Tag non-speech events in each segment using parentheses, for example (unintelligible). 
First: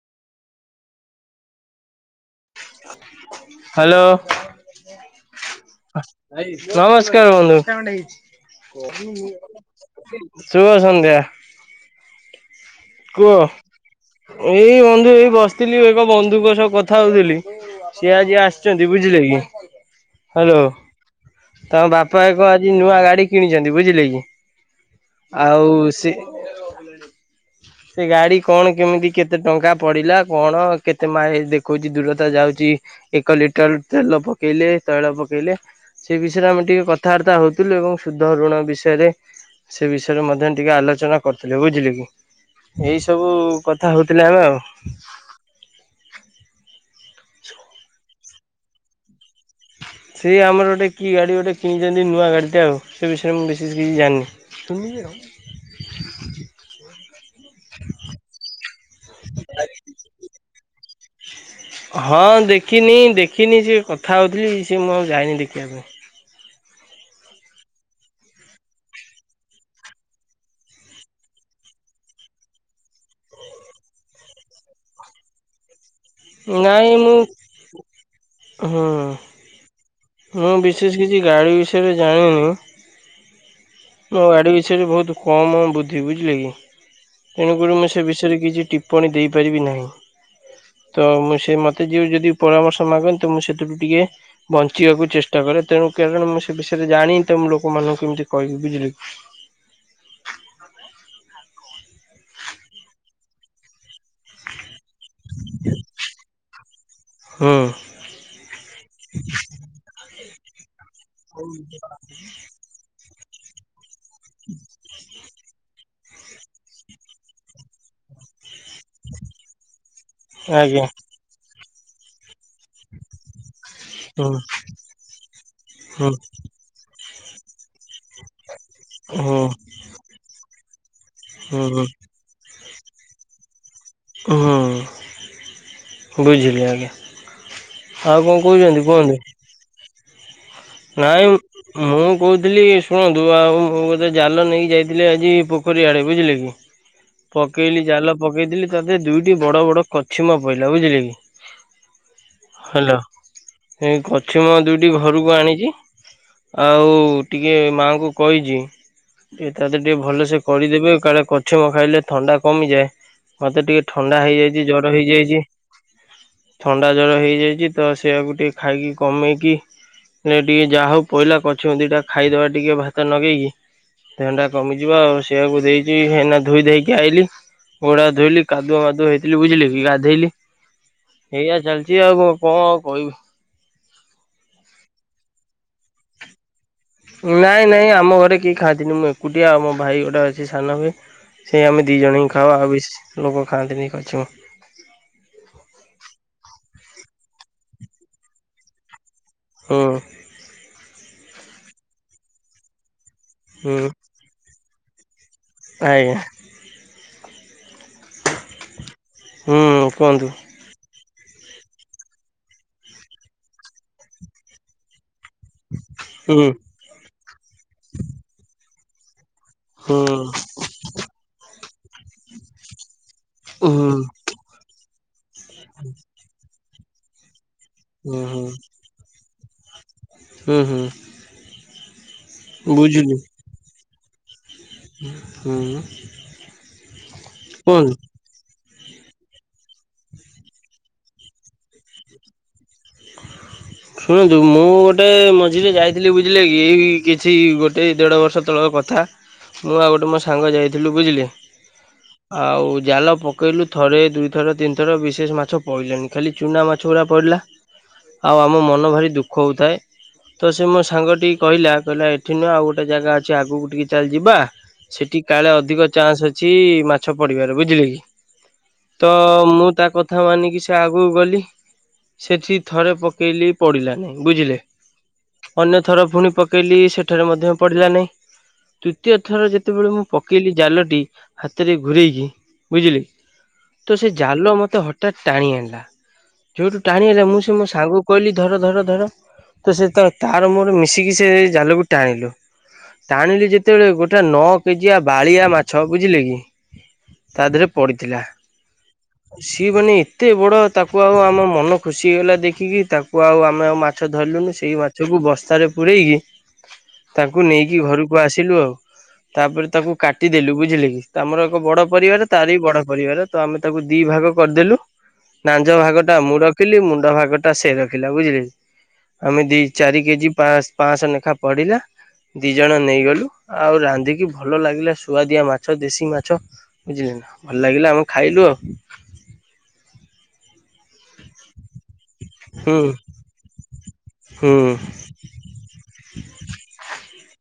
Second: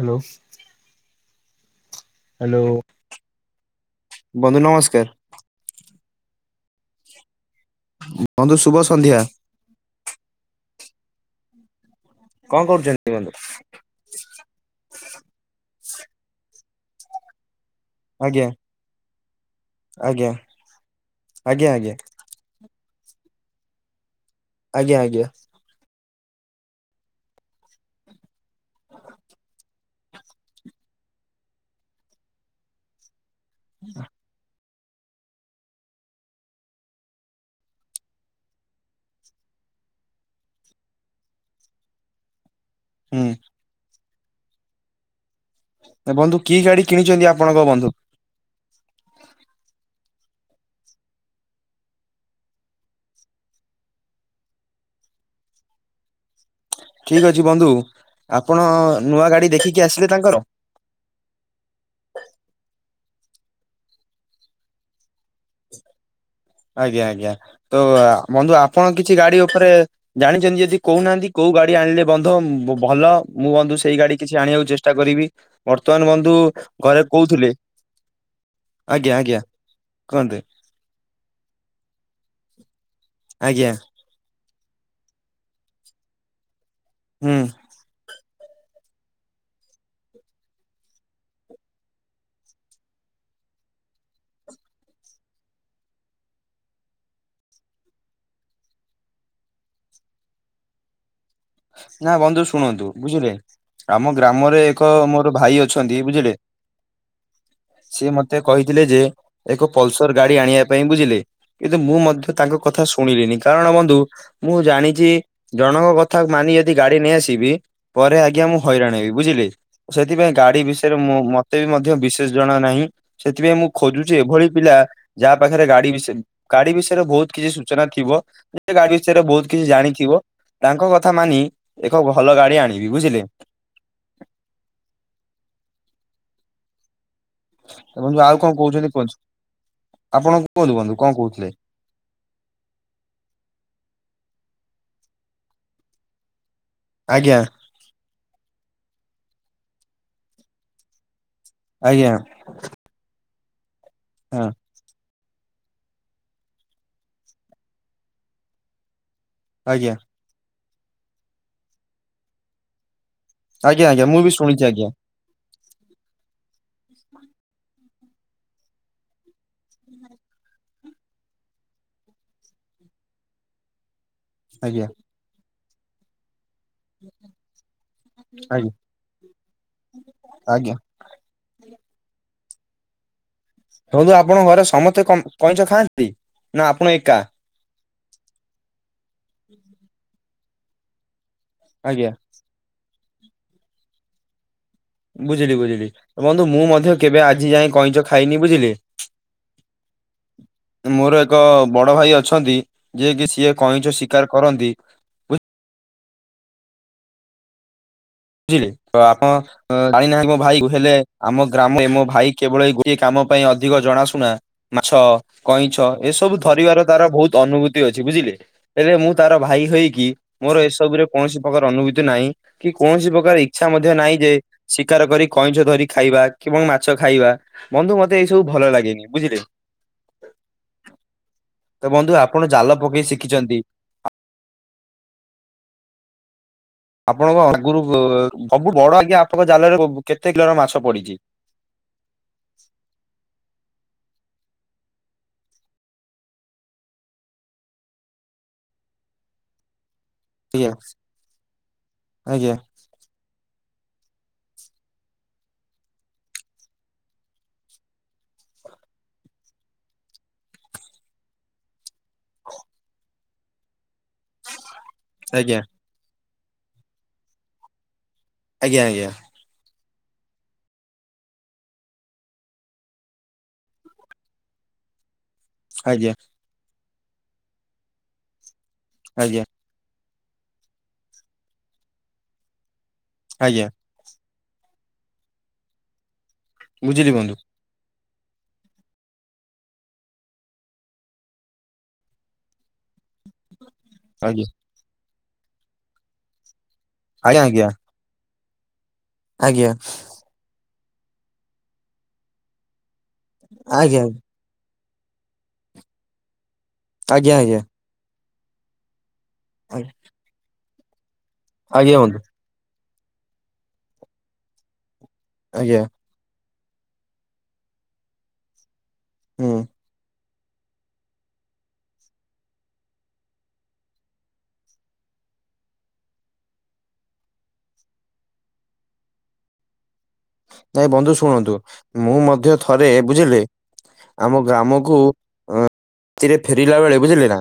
Hello. Hello hello ବନ୍ଧୁ ନମସ୍କାର। ନମସ୍କାର ବନ୍ଧୁ। ବନ୍ଧୁ ଶୁଭ ସନ୍ଧ୍ୟା ଶୁଭ ସନ୍ଧ୍ୟା। କଣ କରୁଚନ୍ତ କୁହ। ଏଇ ବନ୍ଧୁ ଏଇ ବସିଥିଲି ଏକ ବନ୍ଧୁଙ୍କ ସହ କଥା ହଉଥିଲି। ସିଏ ଆଜି ଆଜ୍ଞା ଆସିଚନ୍ତି ବୁଝିଲେ କି ଆଜ୍ଞା ହାଲୋ ଆଜ୍ଞା ଆଜ୍ଞା ତାମ ବାପା ପ ଏକ ଆଜି ନୂଆ ଗାଡି କିଣିଚନ୍ତି ବୁଝିଲେ କି। ଆଜ୍ଞ ଆଜ୍ଞା। ଆଉ ସେ ସେ ଗାଡି କଣ କେମିତି କେତେ ଟଙ୍କା ପଡିଲା କଣ କେତେ ମାଇ ଦେଖଉଚି ଦୂରତା ଯାଉଚି? ଏକ ଲିଟର ତଲ ପକେଇଲେ ତୈଳ ପକେଇଲେ ସେ ବିଷୟରେ ଆମେ ଟିକେ କଥାବାର୍ତ୍ତା ହଉଥିଲୁ ଏବଂ ଶୁଦ୍ଧ ଋଣ ବିଷୟରେ ସେ ବିଷୟରେ ମଧ୍ୟ ଟିକେ ଆଲୋଚନା କରିଥିଲେ ବୁଝିଲେ କି। ଏଇ ସବୁ ହୁଁ କଥା ହଉଥିଲେ ଆମେ ଆଉ। ବନ୍ଧୁ କି ଗାଡି କିଣିଚନ୍ତି ଆପଣଙ୍କ ବନ୍ଧୁ? ସେ ଆମର ଗୋଟେ କି ଗାଡ଼ି ଗୋଟେ କିଣିଚନ୍ତି ନୂଆ ଗାଡ଼ିଟା ଆଉ ସେ ବିଷୟରେ ମୁଁ ବିଶ କିଛି ଜାଣିନି। (unintelligible) ଠିକ ଅଛି ବନ୍ଧୁ ଆପଣ ନୂଆ ଗାଡି ଦେଖିକି ଆସିଲେ ତାଙ୍କର? ହଁ ଦେଖିନି ଦେଖିନି ସେ କଥା ହଉଥିଲି ସିଏ ମୁଁ ଯାଇନି ଆଉ ଦେଖିବା ପାଇଁ। ଆଜ୍ଞା ଆଜ୍ଞା ତ ବନ୍ଧୁ ଆପଣ କିଛି ଗାଡି ଉପରେ ଜାଣିଚନ୍ତି ଯଦି କହୁନାହାନ୍ତି କୋଉ ଗାଡି ଆଣିଲେ ବନ୍ଧୁ ଭ ଭଲ ମୁଁ ବନ୍ଧୁ ସେଇ ଗାଡି କିଛି ଆଣିବାକୁ ଚେଷ୍ଟା କରିବି। ବର୍ତ୍ତମାନ ବ କିନ୍ତୁ ନାଇଁ ଘରେ ମୁଁ କହୁଥିଲି ହୁଁ ଆଜ୍ଞା ଆଜ୍ଞା କୁହନ୍ତୁ। ସେଷ କିଛି ଗାଡ଼ି ବିଷୟରେ ଜାଣିନି। ଆଜ୍ଞା ମୋ ଗାଡ଼ି ବିଷୟରେ ବହୁତ କମ ବୁଦ୍ଧି ବୁଝିଲେ କି ହୁଁ ତେଣୁ କରି ମୁ ସେ ବିଷୟରେ କିଛି ଟିପ୍ପଣୀ ଦେଇପାରିବି ନାହିଁ। ତ ମୁଁ ସେ ମୋତେ ଯିଏ ଯଦି ପରାମର୍ଶ ମାଗନ୍ତି ମୁଁ ସେଥିଠୁ ଟିକେ ବଞ୍ଚିବାକୁ ଚେଷ୍ଟା କରେ ତେଣୁ କାରଣ ମୁଁ ସେ ବିଷୟରେ ଜାଣିନି ତ ମୁଁ ଲୋକମାନଙ୍କୁ କେମିତି କହିବି ବୁଝିଲେ କି। ନା ବନ୍ଧୁ ଶୁଣନ୍ତୁ ବୁଝିଲେ। ଆମ ଗ୍ରାମରେ ଏକ ମୋର ଭାଇ ଅଛନ୍ତି ବୁଝିଲେ। ହୁଁ। ସେ ମତେ କହିଥିଲେ ଯେ ଏକ ପଲସର ଗାଡି ଆଣିବା ପାଇଁ ବୁଝିଲେ କିନ୍ତୁ ମୁଁ ମଧ୍ୟ ତାଙ୍କ କଥା ଶୁଣିଲିନି କାରଣ ବନ୍ଧୁ ମୁଁ ଜାଣିଚି ଜଣଙ୍କ କଥା ଥା ମାନିକି ଯଦି ଗାଡି ନେଇ ଆସିବି ପରେ ଆଜ୍ଞା ମୁଁ ହଇରାଣ ହେବି ବୁଝିଲେ କି ସେଥିପାଇଁ ଗାଡି ଆଜ୍ଞା ବିଷୟରେ ମୁ ମତେ ବି ମଧ୍ୟ ବିଶେଷ ଜଣା ନାହିଁ। ସେଥିପାଇଁ ମୁଁ ଖୋଜୁଚି ହୁଁ ଏଭଳି ପିଲା ଯାହା ପାଖରେ ଗାଡି ହୁଁ ବିଷୟ ଗାଡି ବିଷୟରେ ବହୁତ କିଛି ସୂଚନା ଥିବ ଗାଡି ବିଷୟରେ ହୁଁ ବହୁତ କିଛି ଜାଣିଥିବ ତାଙ୍କ କ ମାନି ହୁଁ ଏକ ଭଲ ଗାଡି ଆଣିବି ବୁଝିଲେ। ହଁ ବୁଝଲି ଆଜ୍ଞା। ଆଉ କଣ କହୁଛନ୍ତି କୁହନ୍ତୁ। ଆପଣ କୁହନ୍ତୁ ବନ୍ଧୁ କଣ ନାଇଁ କହୁଥିଲେ ମୁଁ କହୁଥିଲି ଶୁଣନ୍ତୁ ଆଉ ମୁଁ ଜାଲ ନେଇକି ଯାଇଥିଲି ଆଜି ପୋଖରୀ ଆଡେ ବୁଝିଲେ କି ଆଜ୍ଞା ପକେଇଲି ଜାଲ ପକେଇଥିଲି ତା ଦୁଇଟି ବଡ ବଡ କଛିମ ପଇଲା ବୁଝିଲେ କି ଆଜ୍ଞା ହ୍ୟାଲୋ ହଁ କଛିମ ଦୁଇଟି ଘରକୁ ଆଣିଛି ଆଉ ଟିକେ ମାଙ୍କୁ କହିଛି ଯେ ତା ଆଜ୍ଞା ଟିକେ ଭଲସ କରିଦେବେ କାଳେ କଛିମ ଖାଇଲେ ଥଣ୍ଡା କମିଯାଏ ମତେ ଟିକେ ଆଜ୍ଞା ଆଜ୍ଞା ମୁଁ ଥଣ୍ଡା ବି ଶୁଣିଛି ହେଇଯାଇଛି ଆଜ୍ଞା ଜର ହେଇଯାଇଛି ଥଣ୍ଡା ଜର ହେଇଯାଇଛି ତ ସେଆକୁ ଟିକେ ଖାଇକି କମେଇକି (inaudible) ଯାହା ହଉ ପହିଲା କଛିମ ଦିଇ ଟା ଖାଇଦବା ଟିକେ ଭାତ ଲଗେଇକି ଥଣ୍ଡା ଟା ଆଜ୍ଞା କମିଯିବ ଆଉ ସେଇଆକୁ ଦେଇଛି ହେନା ଧୋଇଧୋଇକି ଆଇଲି ଗୋଡ଼ ହାତ ଧୋଇଲି ଆଜ୍ଞା କାଦୁଆ ମାଦୁଆ ହେଇଥିଲି ବୁଝିଲି କି ଗାଧେଇଲି ଆଜ୍ଞା। ଏଇଆା ଚାଲିଛି ଆଉ କଣ ଆଉ କହିବି କୁହନ୍ତୁ ଆପଣ ଘରେ ସମସ୍ତେ କଇଁଚ ଖାଆନ୍ତି ନା ଆପଣ ଏକା ନାଇଁ ନାଇଁ ଆମ ଘରେ କେହି ଖାଆନ୍ତିନି ମୁଁ ଏକୁଟିଆ ଆଉ ମୋ ଭାଇ ଗୋଟେ ଅଛି ସାନ ଭାଇ ସେ ଆମେ ଦି ଆଜ୍ଞା ଜଣ ଖାଉ ବେଶି ଲୋକ ଖାଆନ୍ତିନି କଛିମ ବୁଝିଲି ବୁଝିଲି ବନ୍ଧୁ ମୁଁ ମଧ୍ୟ କେବେ ଆଜି ଯାଏ କଇଁଚ ଖାଇନି ବୁଝିଲେ ହୁଁ ମୋର ଏକ ବଡ ଭାଇ ଅଛନ୍ତି ଯିଏ କି ସିଏ ହୁଁ କଇଁଛ ଶିକାର କରନ୍ତି ଆଜ୍ଞା ବୁଝିଲେ ତ ଆପଣ ହୁଁ କୁହନ୍ତୁ ଜାଣିନାହାନ୍ତି ମୋ ଭାଇ କୁ ହେଲେ ଆମ ଗ୍ରାମରେ ମୋ ଭାଇ କେବଳ ଗୋଟିଏ କାମ ପାଇଁ ଅଧିକ ଜଣାଶୁନା ମାଛ କଇଁଛ ଏସବୁ ହୁଁ ଧରିବାର ତାର ବହୁତ ଅନୁଭୂତି ଅଛି ବୁଝିଲେ ହେଲେ ମୁଁ ତାର ଭାଇ ହେଇକି ହୁଁ ମୋର ଏସବୁରେ କୌଣସି ପ୍ରକାର ଅନୁଭୂତି ନାହିଁ କି କୌଣସି ପ୍ରକାର ଇଚ୍ଛା ହୁଁ ମଧ୍ୟ ନାହିଁ ଯେ ଶିକାର କରି କଇଁଛ ଧରି ଖାଇବା କି ମାଛ ଖାଇବା ବନ୍ଧୁ ହୁଁ ମତେ ଏଇ ସବୁ ହୁଁ ଭଲ ଲାଗେନି ବୁଝିଲେ ହୁଁ ହୁଁ ତ ବନ୍ଧୁ ଆପଣ ଜାଲ ପକେଇ ବୁଝିଲି ଶିଖିଛନ୍ତି ହୁଁ ଆପଣଙ୍କ ଆଗରୁ କୁହନ୍ତୁ ସବୁ ବଡ ଆଜ୍ଞା ଆପଣଙ୍କ ଜାଲରେ କେତେ କିଲୋର ମାଛ ପଡିଛି (inaudible) ଶୁଣନ୍ତୁ ମୁଁ ଗୋଟେ ମଝିରେ ଯାଇଥିଲି ବୁଝିଲେ କି ଏଇ କିଛି ଗୋଟେ ଦେଢ଼ ବର୍ଷ ତଳର କଥା ମୁଁ ଆଉ ଗୋଟେ ମୋ ସାଙ୍ଗ ଆଜ୍ଞା ଯାଇଥିଲୁ ବୁଝିଲେ ଆଜ୍ଞା ଆଉ ଜାଲ ପକେଇଲୁ ଥରେ ଦୁଇଥର ତିନି ଥର ବିଶେଷ ମାଛ ପଡ଼ିଲଣିି ଖାଲି ଚୁନା ମାଛ ଗୁଡ଼ା ପଡ଼ିଲା ଆଉ ଆମ ମନ ଭାରି ଦୁଃଖ ହଉଥାଏ ତ ସେ ମୋ ସାଙ୍ଗଟି କହିଲା କହିଲା ଏଠି ନୁହେଁ ଆଉ ଗୋଟେ ଜାଗା ଅଛି ଆଗକୁ ଟିକେ ଚାଲ ଯିବା ସେଠି କାଳେ ଆଜ୍ଞା ଅଧିକ ଚାନ୍ସ ଅଛି ମାଛ ପଡିବାର ବୁଝିଲେ କି ଆଜ୍ଞା ଆଜ୍ଞା। ତ ମୁଁ ତାକୁ କଥା ମାନିକି ସେ ଆଗକୁ ଗଲି ସେଠି ଥରେ ପକେଇଲି ପଡିଲାନି ବୁଝିଲେ ଅନ୍ୟ ଥର ଆଜ୍ଞା ପୁଣି ପକେ ପକେଇଲି ସେଠାରେ ମଧ୍ୟ ପଡ଼ିଲା ନାହିଁ ତୂତୀୟ ଥର ଆଜ୍ଞା ଯେ ଯେତେବେଳେ ମୁଁ ପକେଇଲି ଜାଲଟି ହାତରେ ଘୁରେଇ କି ବୁଝିଲେ କି ଆଜ୍ଞା ତ ସେ ଜାଲ ମତେ ହଠାତ ଟାଣି ଆଣିଲା ଯୋଉଠୁ ଟାଣି ବୁଝିଲି ଆଇଲା ବନ୍ଧୁ ମୁଁ ମୁଁ ସାଙ୍ଗକୁ କହିଲି ଧର ଧର ଧର ତ ସେ ତାର ମୋର ମିଶିକି ସେ ଜାଲକୁ ଟାଣିଲୁ ଟାଣିଲି ଯେତେବେଳେ ଗୋଟେ ସେଟା ଆଜ୍ଞା ନଅ କେଜିଆ ବାଳିଆ ମାଛ ବୁଝିଲେ କି ତା ଆଜ୍ଞା ଦେହରେ ପଡି ଥିଲା ଆଜ୍ଞା। ଆସିବନି ଏତେ ବଡ଼ ତାକୁ ଆଉ ମନ ଖୁସି ହେଇଗଲା ଦେଖିକି ତାକୁ ଆଉ ଆମେ ଆଉ ମାଛ ଆଜ୍ଞା ଧରିଲୁନୁ ସେଇ ମାଛକୁ ବସ୍ତାରେ ପୂରେଇକି ଆଜ୍ଞା ଆଜ୍ଞା ତାଙ୍କୁ ଆଜ୍ଞା ନେଇକି ଘରକୁ ଆସିଲୁ ଆଉ, ତାପରେ ତାକୁ କାଟିଦେଲୁ ବୁଝିଲେ କି, ଆମର ବଡ ଆଜ୍ଞା ଆଜ୍ଞା ବନ୍ଧୁ ପରିବାର ତାର ବି ବଡ ପରିବାର ତ ଆମେ ତାକୁ ଦି ଭାଗ କରିଦେଲୁ ନାଞ୍ଜ ଆଜ୍ଞା ଭାଗ ଟା ମୁଁ ରଖିଲି ମୁଣ୍ଡ ଭାଗଟା ସେ ରଖିଲା ବୁଝିଲେ କି, ଆମେ ହୁଁ ଦି ଚାରି କେଜି ପାଂଶ ପାଂଶହ ଲେଖା ପଡିଲା। ଦି ଜଣ ନେଇଗଲୁ, ଆଉ ରାନ୍ଧିକି ଭଲ ଲାଗିଲା ସୁଆଦିଆ ମାଛ, ଦେଶୀ ମାଛ ବୁଝିଲେ ନା ଭଲ ଲାଗିଲା ଆମେ ଖାଇଲୁ ଆଉ। ନାଇଁ ବନ୍ଧୁ ଶୁଣନ୍ତୁ ମୁଁ ମଧ୍ୟ ହୁଁ ଥରେ ବୁଝିଲେ ଆମ ହୁଁ ଗ୍ରାମକୁ ଉଁ ରାତିରେ ଫେରିଲା ବେଳେ ବୁଝିଲେ ନା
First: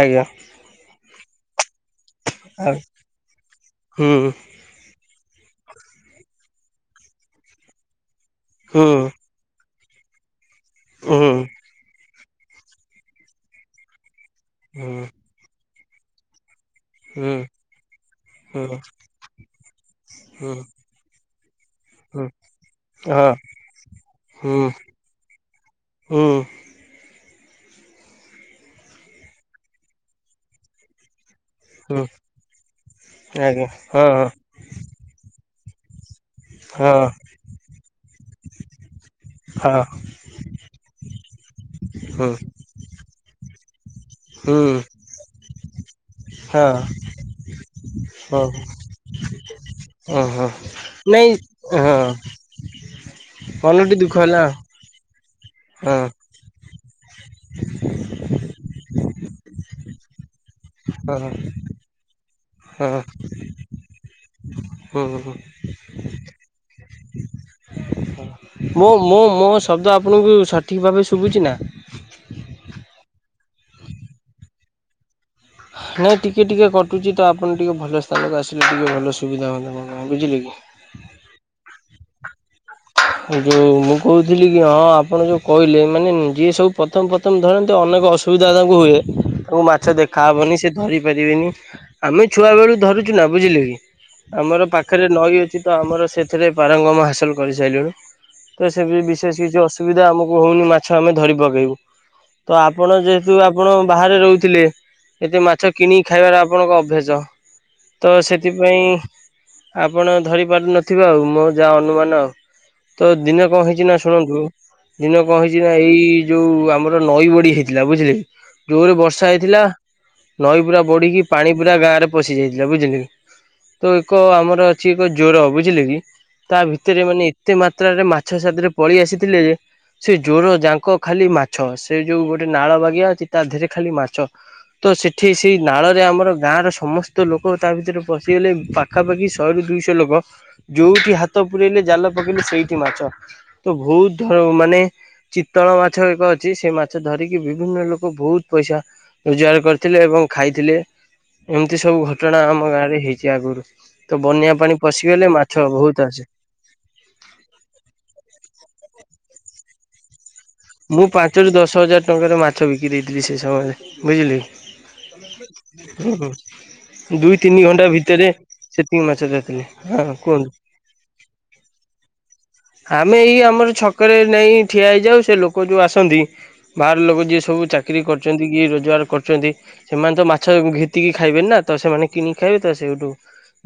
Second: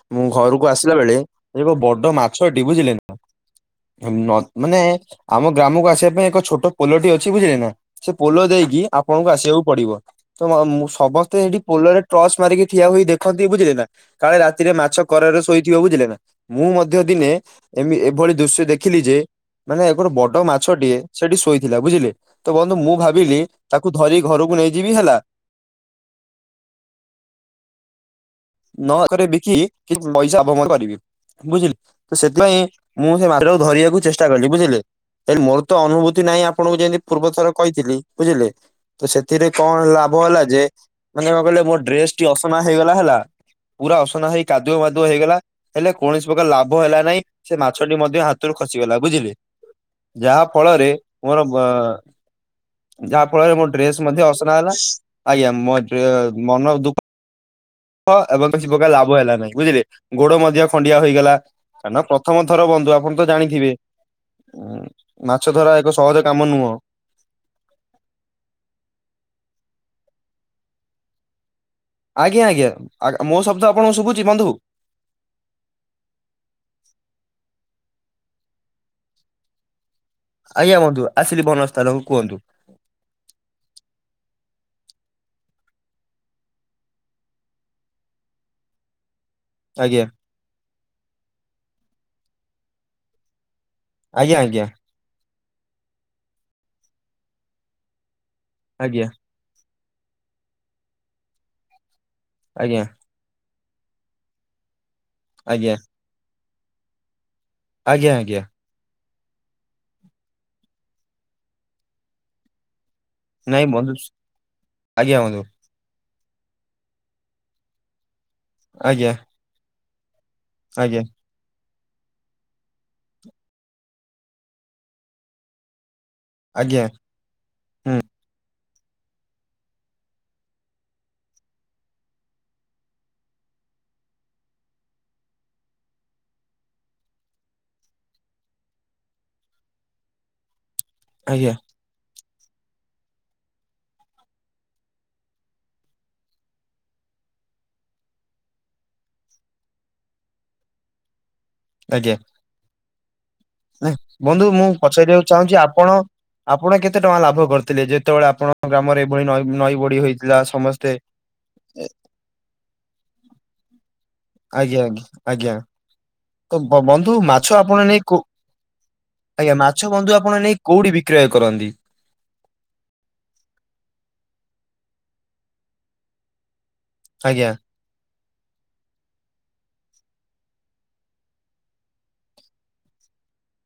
ଆଜ୍ଞା ମୁଁ ଘରୁ କୁ ଆସିଲା ବେଳେ ଏକ ବଡ ମାଛଟି ଆଉ ବୁଝିଲେ ନା, ହୁଁ ନ ମାନେ ଆମ ଗ୍ରାମକୁ ଆସିବା ପାଇଁ ଏକ ଛୋଟ ପୋଲଟି ଅଛି ବୁଝିଲେ ନା। ସେ ପୋଲ ଦେଇକି ହୁଁ ଆପଣଙ୍କୁ ଆସିଆକୁ ପଡିବ, ତ ମ ହୁଁ ହୁଁ ସମସ୍ତେ ସେଠି ପୋଲରେ ଟ୍ରର୍ଚ ମାରିକି ଠିଆ ହୋଇ ଦେଖନ୍ତି ବୁଝିଲେ ନା, କାଳେ ରାତିରେ ମାଛ କରରେ ଶୋଇ ଥିବ ବୁଝିଲ ନା, ମୁଁ ମ ମଧ୍ୟ ଦିନେ ହୁଁ ଏମି ଏଭଳି ଦୃଶ୍ୟ ହୁଁ ଦେଖିଲି ଯେ, ମାନେ ଗୋଟେ ବଡ ହୁଁ ହୁଁ ମାଛଟିଏ ସେଠି ଶୋଇ ଥିଲା ବୁଝିଲେ। ତ ବନ୍ଧୁ ମୁଁ ହଁ ଭାବିଲି ତାକୁ ଧରି ଘରକୁ ହୁଁ ନେଇଯିବି ହେଲା। ହୁଁ। ନଅ ଏକର ବିକି କିଛି ପଇସା ଅବମୟ କରିବି ବୁଝିଲ। ହୁଁ ତ ସେଥିପାଇଁ ମୁଁ ସେ ମାଛଟାକୁ ଆଜ୍ଞା ଧରିବାକୁ ହଁ ଚେଷ୍ଟା କଲି ବୁଝିଲେ। ହେଲେ ମୋର ତ ଅନୁଭୂତି ନାହିଁ ଆପଣଙ୍କୁ ହଁ ଯେମିତି ପୂର୍ବ ଥର କହିଥିଲି ବୁଝିଲେ, ତ ସେ ଥିରେ ହଁ। କଣ ଲାଭ ହେଲା ଯେ ମାନେ କଁ କହିଲେ ମୋ ଡ୍ରେସ ହୁଁ ଟି ଅସନା ହେଇଗଲା ହେଲା। ପୁରା ଅସନା ହେଇ ହୁଁ କାଦୁଅ ମାଦୁଅ ହେଇଗଲା। ହେଲେ କୌଣସି ପ୍ରକାର ହଁ ଲାଭ ହେଲା ନାହିଁ ସେ ମାଛଟି ମଧ୍ୟ ହଁ ହାତରୁ ଖସିଗଲା ବୁଝିଲେ। ଓହୋ ଯାହାଫଳରେ ନାଇଁ ମୋର ହଁ ଯାହାଫଳରେ ମୋ ମନ ଟିକେ ଡ୍ରେସ ଦୁଃଖ ମଧ୍ୟ ଅସନା ହେଲା, ଆଜ୍ଞା ମୋ ହଁ ମନ ଦୁଃଖ (unintelligible) ହଁ ଏବଂ କିଛି ପ୍ରକାର ଲାଭ ହେଲା ନାହିଁ ବୁଝିଲେ। ଗୋଡ ମଧ୍ୟ ଖଣ୍ଡିଆ ହଁ ହୋଇଗଲା। କାଇଁନା ପ୍ରଥମ ଥର ହଁ ବନ୍ଧୁ ଆପଣ ତ ଜାଣିଥିବେ। ହୁଁ ମାଛଧରା ଏକ ସହଜ କାମ ନୁହଁ। ମୁଁ-ମୁଁ-ମୁଁ ମୋ ଶବ୍ଦ ଆପଣଙ୍କୁ ସଠିକ ଭାବେ ଶୁଭୁଛି ନା? ଆଜ୍ଞା ଆଜ୍ଞା ଆ ମୋ ଶବ୍ଦ ଆପଣଙ୍କୁ ଶୁଭୁଚି ବନ୍ଧୁ? ନାଇଁ ଟିକେ ଟିକେ କଟୁଚି ତ ଆପଣ ଟିକେ ଭଲ ସ୍ଥାନକୁ ଆସିଲେ ଟିକେ ଭଲ ସୁବିଧା ହୁଅନ୍ତା। ପାଇଁ ବୁଝିଲେ କି। ଆଜ୍ଞା ବନ୍ଧୁ ଆସିଲି ଭଲ ସ୍ଥାନକୁ କୁହନ୍ତୁ? ଯୋଉ ମୁଁ କହୁଥିଲି କି ହଁ ଆପଣ ଯୋଉ କହିଲେ ମାନେ ଯିଏ ସବୁ ପ୍ରଥମ ପ୍ରଥମ ପ୍ରଥମ ଧରନ୍ତି ଅନେକ ଅସୁବିଧା ତାଙ୍କୁ ହୁଏ। ତାଙ୍କୁ ମାଛ ଆଜ୍ଞା ଦେଖା ହେବେନି ସେ ଧରି ପାରିବେନି, ଆମେ ଛୁଆ ବେଳୁ ଧରୁଛୁ ନା ବୁଝିଲେ କି। ଆଜ୍ଞା ଆଜ୍ଞା ଆମର ପାଖରେ ନଈ ଅଛି ତ ଆମର ସେଥିରେ ପାରଙ୍ଗମ ହାସଲ କରିସାରିଲୁଣି। ତ ସେ ଆଜ୍ଞା ବିଶେଷ କିଛି ଅସୁବିଧା ଆମକୁ ହଉନି ମାଛ ଆମେ ଧରି ପକେଇବୁ, ତ ଆଜ୍ଞା ଆପଣ ଯେ ହେତୁ ଆପଣ ବାହାରେ ରହୁଥିଲେ, ଏତେ ମାଛ ଆଜ୍ଞା କିଣିକି ଖାଇବାର ଆପଣଙ୍କ ଅଭ୍ୟାସ। ତ ଆଜ୍ଞା ଆଜ୍ଞା ସେଥିପାଇଁ ଆପଣ ଧରି ପାରୁନଥିବେ ଆଉ ମୋର ଯାହା ଅନୁମାନ ଆଉ। ତ ଦିନେ କଁ ନାଇଁ ହେଇଚି ବନ୍ଧୁ ନା ଶୁଣନ୍ତୁ, ଆଜ୍ଞା ଦିନେ କଁ ବନ୍ଧୁ ହେଇଚି ନା ଏଇ ଯୋଉ ଆମର ନଈବଢି ହେଇଥିଲା ବୁଝିଲେ, ଯୋରେ ଆଜ୍ଞା ବର୍ଷା ହେଇଥିଲା। ନଈ ପୁରା ଆଜ୍ଞା ବଢିକି ପାଣି ପୁରା ଗାଁରେ ପଶି ଯାଇଥିଲା ବୁଝିଲେ। ତ ଏକ ଆମର ଅଛି ଏକ ଜୋର ବୁଝିଲେ କି, ତା ଆଜ୍ଞା ଭିତରେ ମାନେ ଏ ଏତେ ହୁଁ ମାତ୍ରାରେ ମାଛ ସେଥିରେ ପଳେଇ ଆସିଥିଲେ ଯେ ସେ ଜୋର ଯାଙ୍କ ଖାଲି ମାଛ, ସେ ଯୋଉ ଗୋଟେ ନାଳ ବାଗିଆ ଅଛି ତା ଦେହରେ ଖାଲି ମାଛ। ତ ସେଠି ସେଇ ନାଳରେ ଆମର ଗାଁର ସମସ୍ତ ଲୋକ ତା ଭିତରେ ପଶିଗଲେ ପା ପାଖାପାଖି ଶହେରୁ ଦୁଇଶ ଲୋକ, ଯୋଉଠି ହାତ ଆଜ୍ଞା ପୁରେଇଲେ ଜାଲ ପକେଇଲେ ସେଇଠି ମାଛ। ତ ବହୁତ ଧର ମାନେ ଚିତ୍ତଳ ମାଛ ଏକ ଅଛି ସେ ମାଛ ଧରିକି ବିଭିନ୍ନ ଲୋକ ବହୁତ ପଇସା ରୋଜଗାର କରିଥିଲେ ଏବଂ ଖାଇଥିଲେ। ଏମତି ସବୁ ଆଜ୍ଞା ଘଟଣା ଆମ ଗାଁରେ ହେଇଚି ଆଗୁରୁ। ବନ୍ଧୁ ମୁଁ ପଛାଇଦବାକୁ ଚାହୁଁଛି ଆପଣ ବହୁତ ଆସେ। ଆପଣ କେତେ ଟଙ୍କା ଲାଭ କରିଥିଲେ ଯେତେବେଳେ ଆପଣଙ୍କ ଗ୍ରାମରେ ଏଭଳି ନଇ ନଈ ବଡି ହେଇଥିଲା ସମ ମୁଁ ପାଞ୍ଚ ରୁ ଦଶ ହଜାର ଟଙ୍କାରେ ମାଛ ବିକି ଦେଇଥିଲି ସେ ସମୟରେ। ବୁଝିଲି ଆଜ୍ଞା ଆଜ୍ଞା ଆଜ୍ଞା ତ ବ ବନ୍ଧୁ ଦୁଇ ମାଛ ତିନି ଆପଣ ଘଣ୍ଟା ନେଇ କୋ ଭିତରେ ସେତିକି ମାଛ ଆଜ୍ଞା ଯାଇଥିଲେ ମାଛ ହଁ ବନ୍ଧୁ ଆପଣ କୁହନ୍ତୁ। ନେଇ କୋଉଠି ବିକ୍ରୟ କରନ୍ତି? ଆମେ ଏଇ ଆମର ଛକରେ ନେଇ ଠିଆ ହେଇଯାଉ ସେ ଲୋକ ଯୋଉ ଆସନ୍ତି ବାହାର ଲୋକ ଯିଏ ଆଜ୍ଞା ସବୁ ଚାକିରି କରୁଛନ୍ତି କିଏ ରୋଜଗାର କରୁଛନ୍ତି ସେମାନେ ତ ମାଛ ଘିତିିକି ଖାଇବେ ନା ତ ସେମାନେ କିଣିକି ଖାଇବେ ତ ସେଇଠୁ।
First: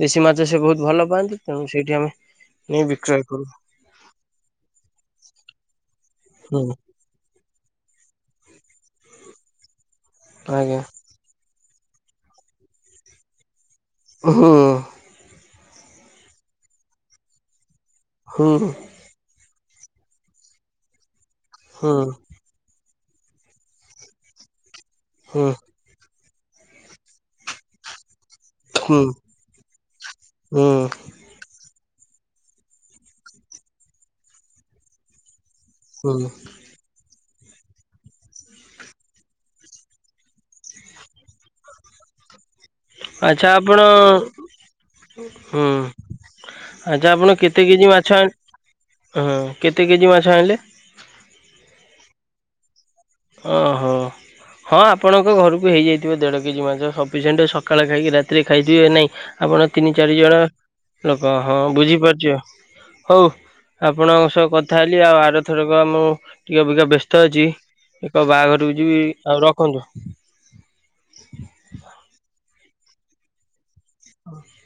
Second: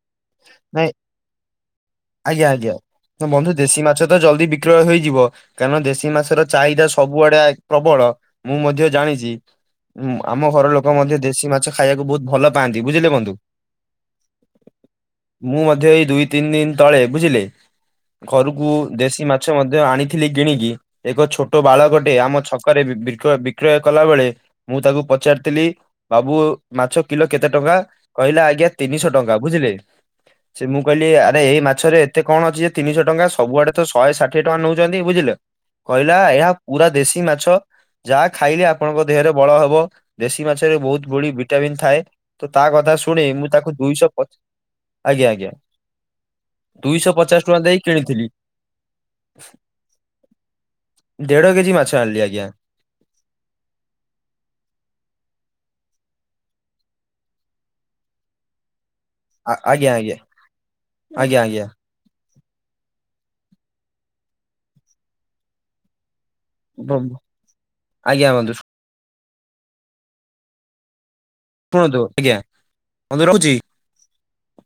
ଦେଶୀ ମାଛ ସେ ବହୁତ ନାଇଁ ଭଲ ପାଆନ୍ତି ତେଣୁ ସେଇଠି ଆମେ ଆଜ୍ଞା ଆଜ୍ଞା ନେଇ ବିକ୍ରୟ ତ କରୁ ବନ୍ଧୁ ଦେଶୀ ମାଛ ତ ଜଲଦି ବିକ୍ରୟ ହେଇଯିବ କାରଣ ଦେଶୀ ମାଛର ହୁଁ ଚାହିଦା ସବୁଆଡେ ପ୍ରବଳ ମୁଁ ମଧ୍ୟ ଜାଣିଛି ଆମ ଘର ଆଜ୍ଞା ଲୋକ ମଧ୍ୟ ଦେଶୀ ମାଛ ଖାଇବାକୁ ବହୁତ ଭଲ ପାଆନ୍ତି ବୁଝିଲେ ବନ୍ଧୁ। ହୁଁ। ମୁଁ ମଧ୍ୟ ଏଇ ଦୁଇ ତିନି ଦିନ ତଳେ ବୁଝିଲେ ଘରକୁ ହୁଁ ଦେଶୀ ମା ଛ ମଧ୍ୟ ଆଣିଥିଲି କିଣିକି ଏକ ଛୋଟ ବାଳକଟେ ଆମ ଛ କରେ ବିକ ବିକ୍ରୟ କଲା ବେଳେ ମୁଁ ତାକୁ ହୁଁ ପଚାରିଥିଲି। ବାବୁ ମାଛ କିଲୋ କେତେ ଟଙ୍କା? କହିଲା ଆଜ୍ଞା ହୁଁ ହୁଁ ତିନିଶହ ଟଙ୍କା ବୁଝିଲେ ସେ ହୁଁ ମୁଁ କହିଲି ଆରେ ଏଇ ମା ଛରେ ଏତେ କଣ ଅଛି ଯେ ତିନିଶହ ଟଙ୍କା ସବୁଆଡେ ତ ଶହେ ଷାଠିଏ ଟଙ୍କା ନେଉଛନ୍ତି ବୁଝିଲେ କହିଲା ହୁଁ ଏହା ପୁରା ଦେଶୀ ମାଛ। ଯାହା ଖାଇଲେ ଆପଣଙ୍କ ଦେହରେ ବଳ ହବ ଦେଶୀ ମାଛରେ ବହୁତ ବଢି ଭିଟାମିିନ ଥାଏ। ତ ତା କଥା ଶୁ ଆଚ୍ଛା ଆପଣ ଆଜ୍ଞା ଆଜ୍ଞା ହୁଁ। ଆଚ୍ଛା ଦୁଇଶହ ଆପଣ ପଚାଶ ଟଙ୍କା କେତେ ଦେଇ କେଜି ମାଛ ଆ କିଣିଥିଲି ହଁ କେତେ କେଜି ମାଛ ଆଣିଲେ? ଦେଢ କେଜି ମାଛ ଆଣିଲି ଆଜ୍ଞା। ଓ ହୋ। ହଁ ଆପଣଙ୍କ ଘରକୁ ହେଇଯାଇଥିବ ଦେଢ କେଜି ମାଛ ସଫିସିଣ୍ଟ ସକାଳେ ଖାଇକି ରାତିରେ ଖାଇଥିବେ ନାଇଁ। ଆ- ଆପଣ ଆଜ୍ଞା ତିନି ଆଜ୍ଞା ଚାରି ଜଣ ଲୋକ ଆଜ୍ଞା ହଁ ଆଜ୍ଞା ବୁଝିପାରୁଛି ଅ। ହଉ ଆପଣଙ୍କ ସହ କଥା ହେଲି ଆଉ ଆର ଥରକ ଆମର ଟିକେ ଅପେକ୍ଷା ବ- ବ୍ୟସ୍ତ ଅଛି। ଏକ ଆଜ୍ଞା ବନ୍ଧୁ ବାହାଘରକୁ ଯିବି ଆଉ ରଖନ୍ତୁ। ଶୁଣନ୍ତୁ ଆଜ୍ଞା ହନ୍ତୁ ରହୁଛି। (inaudible)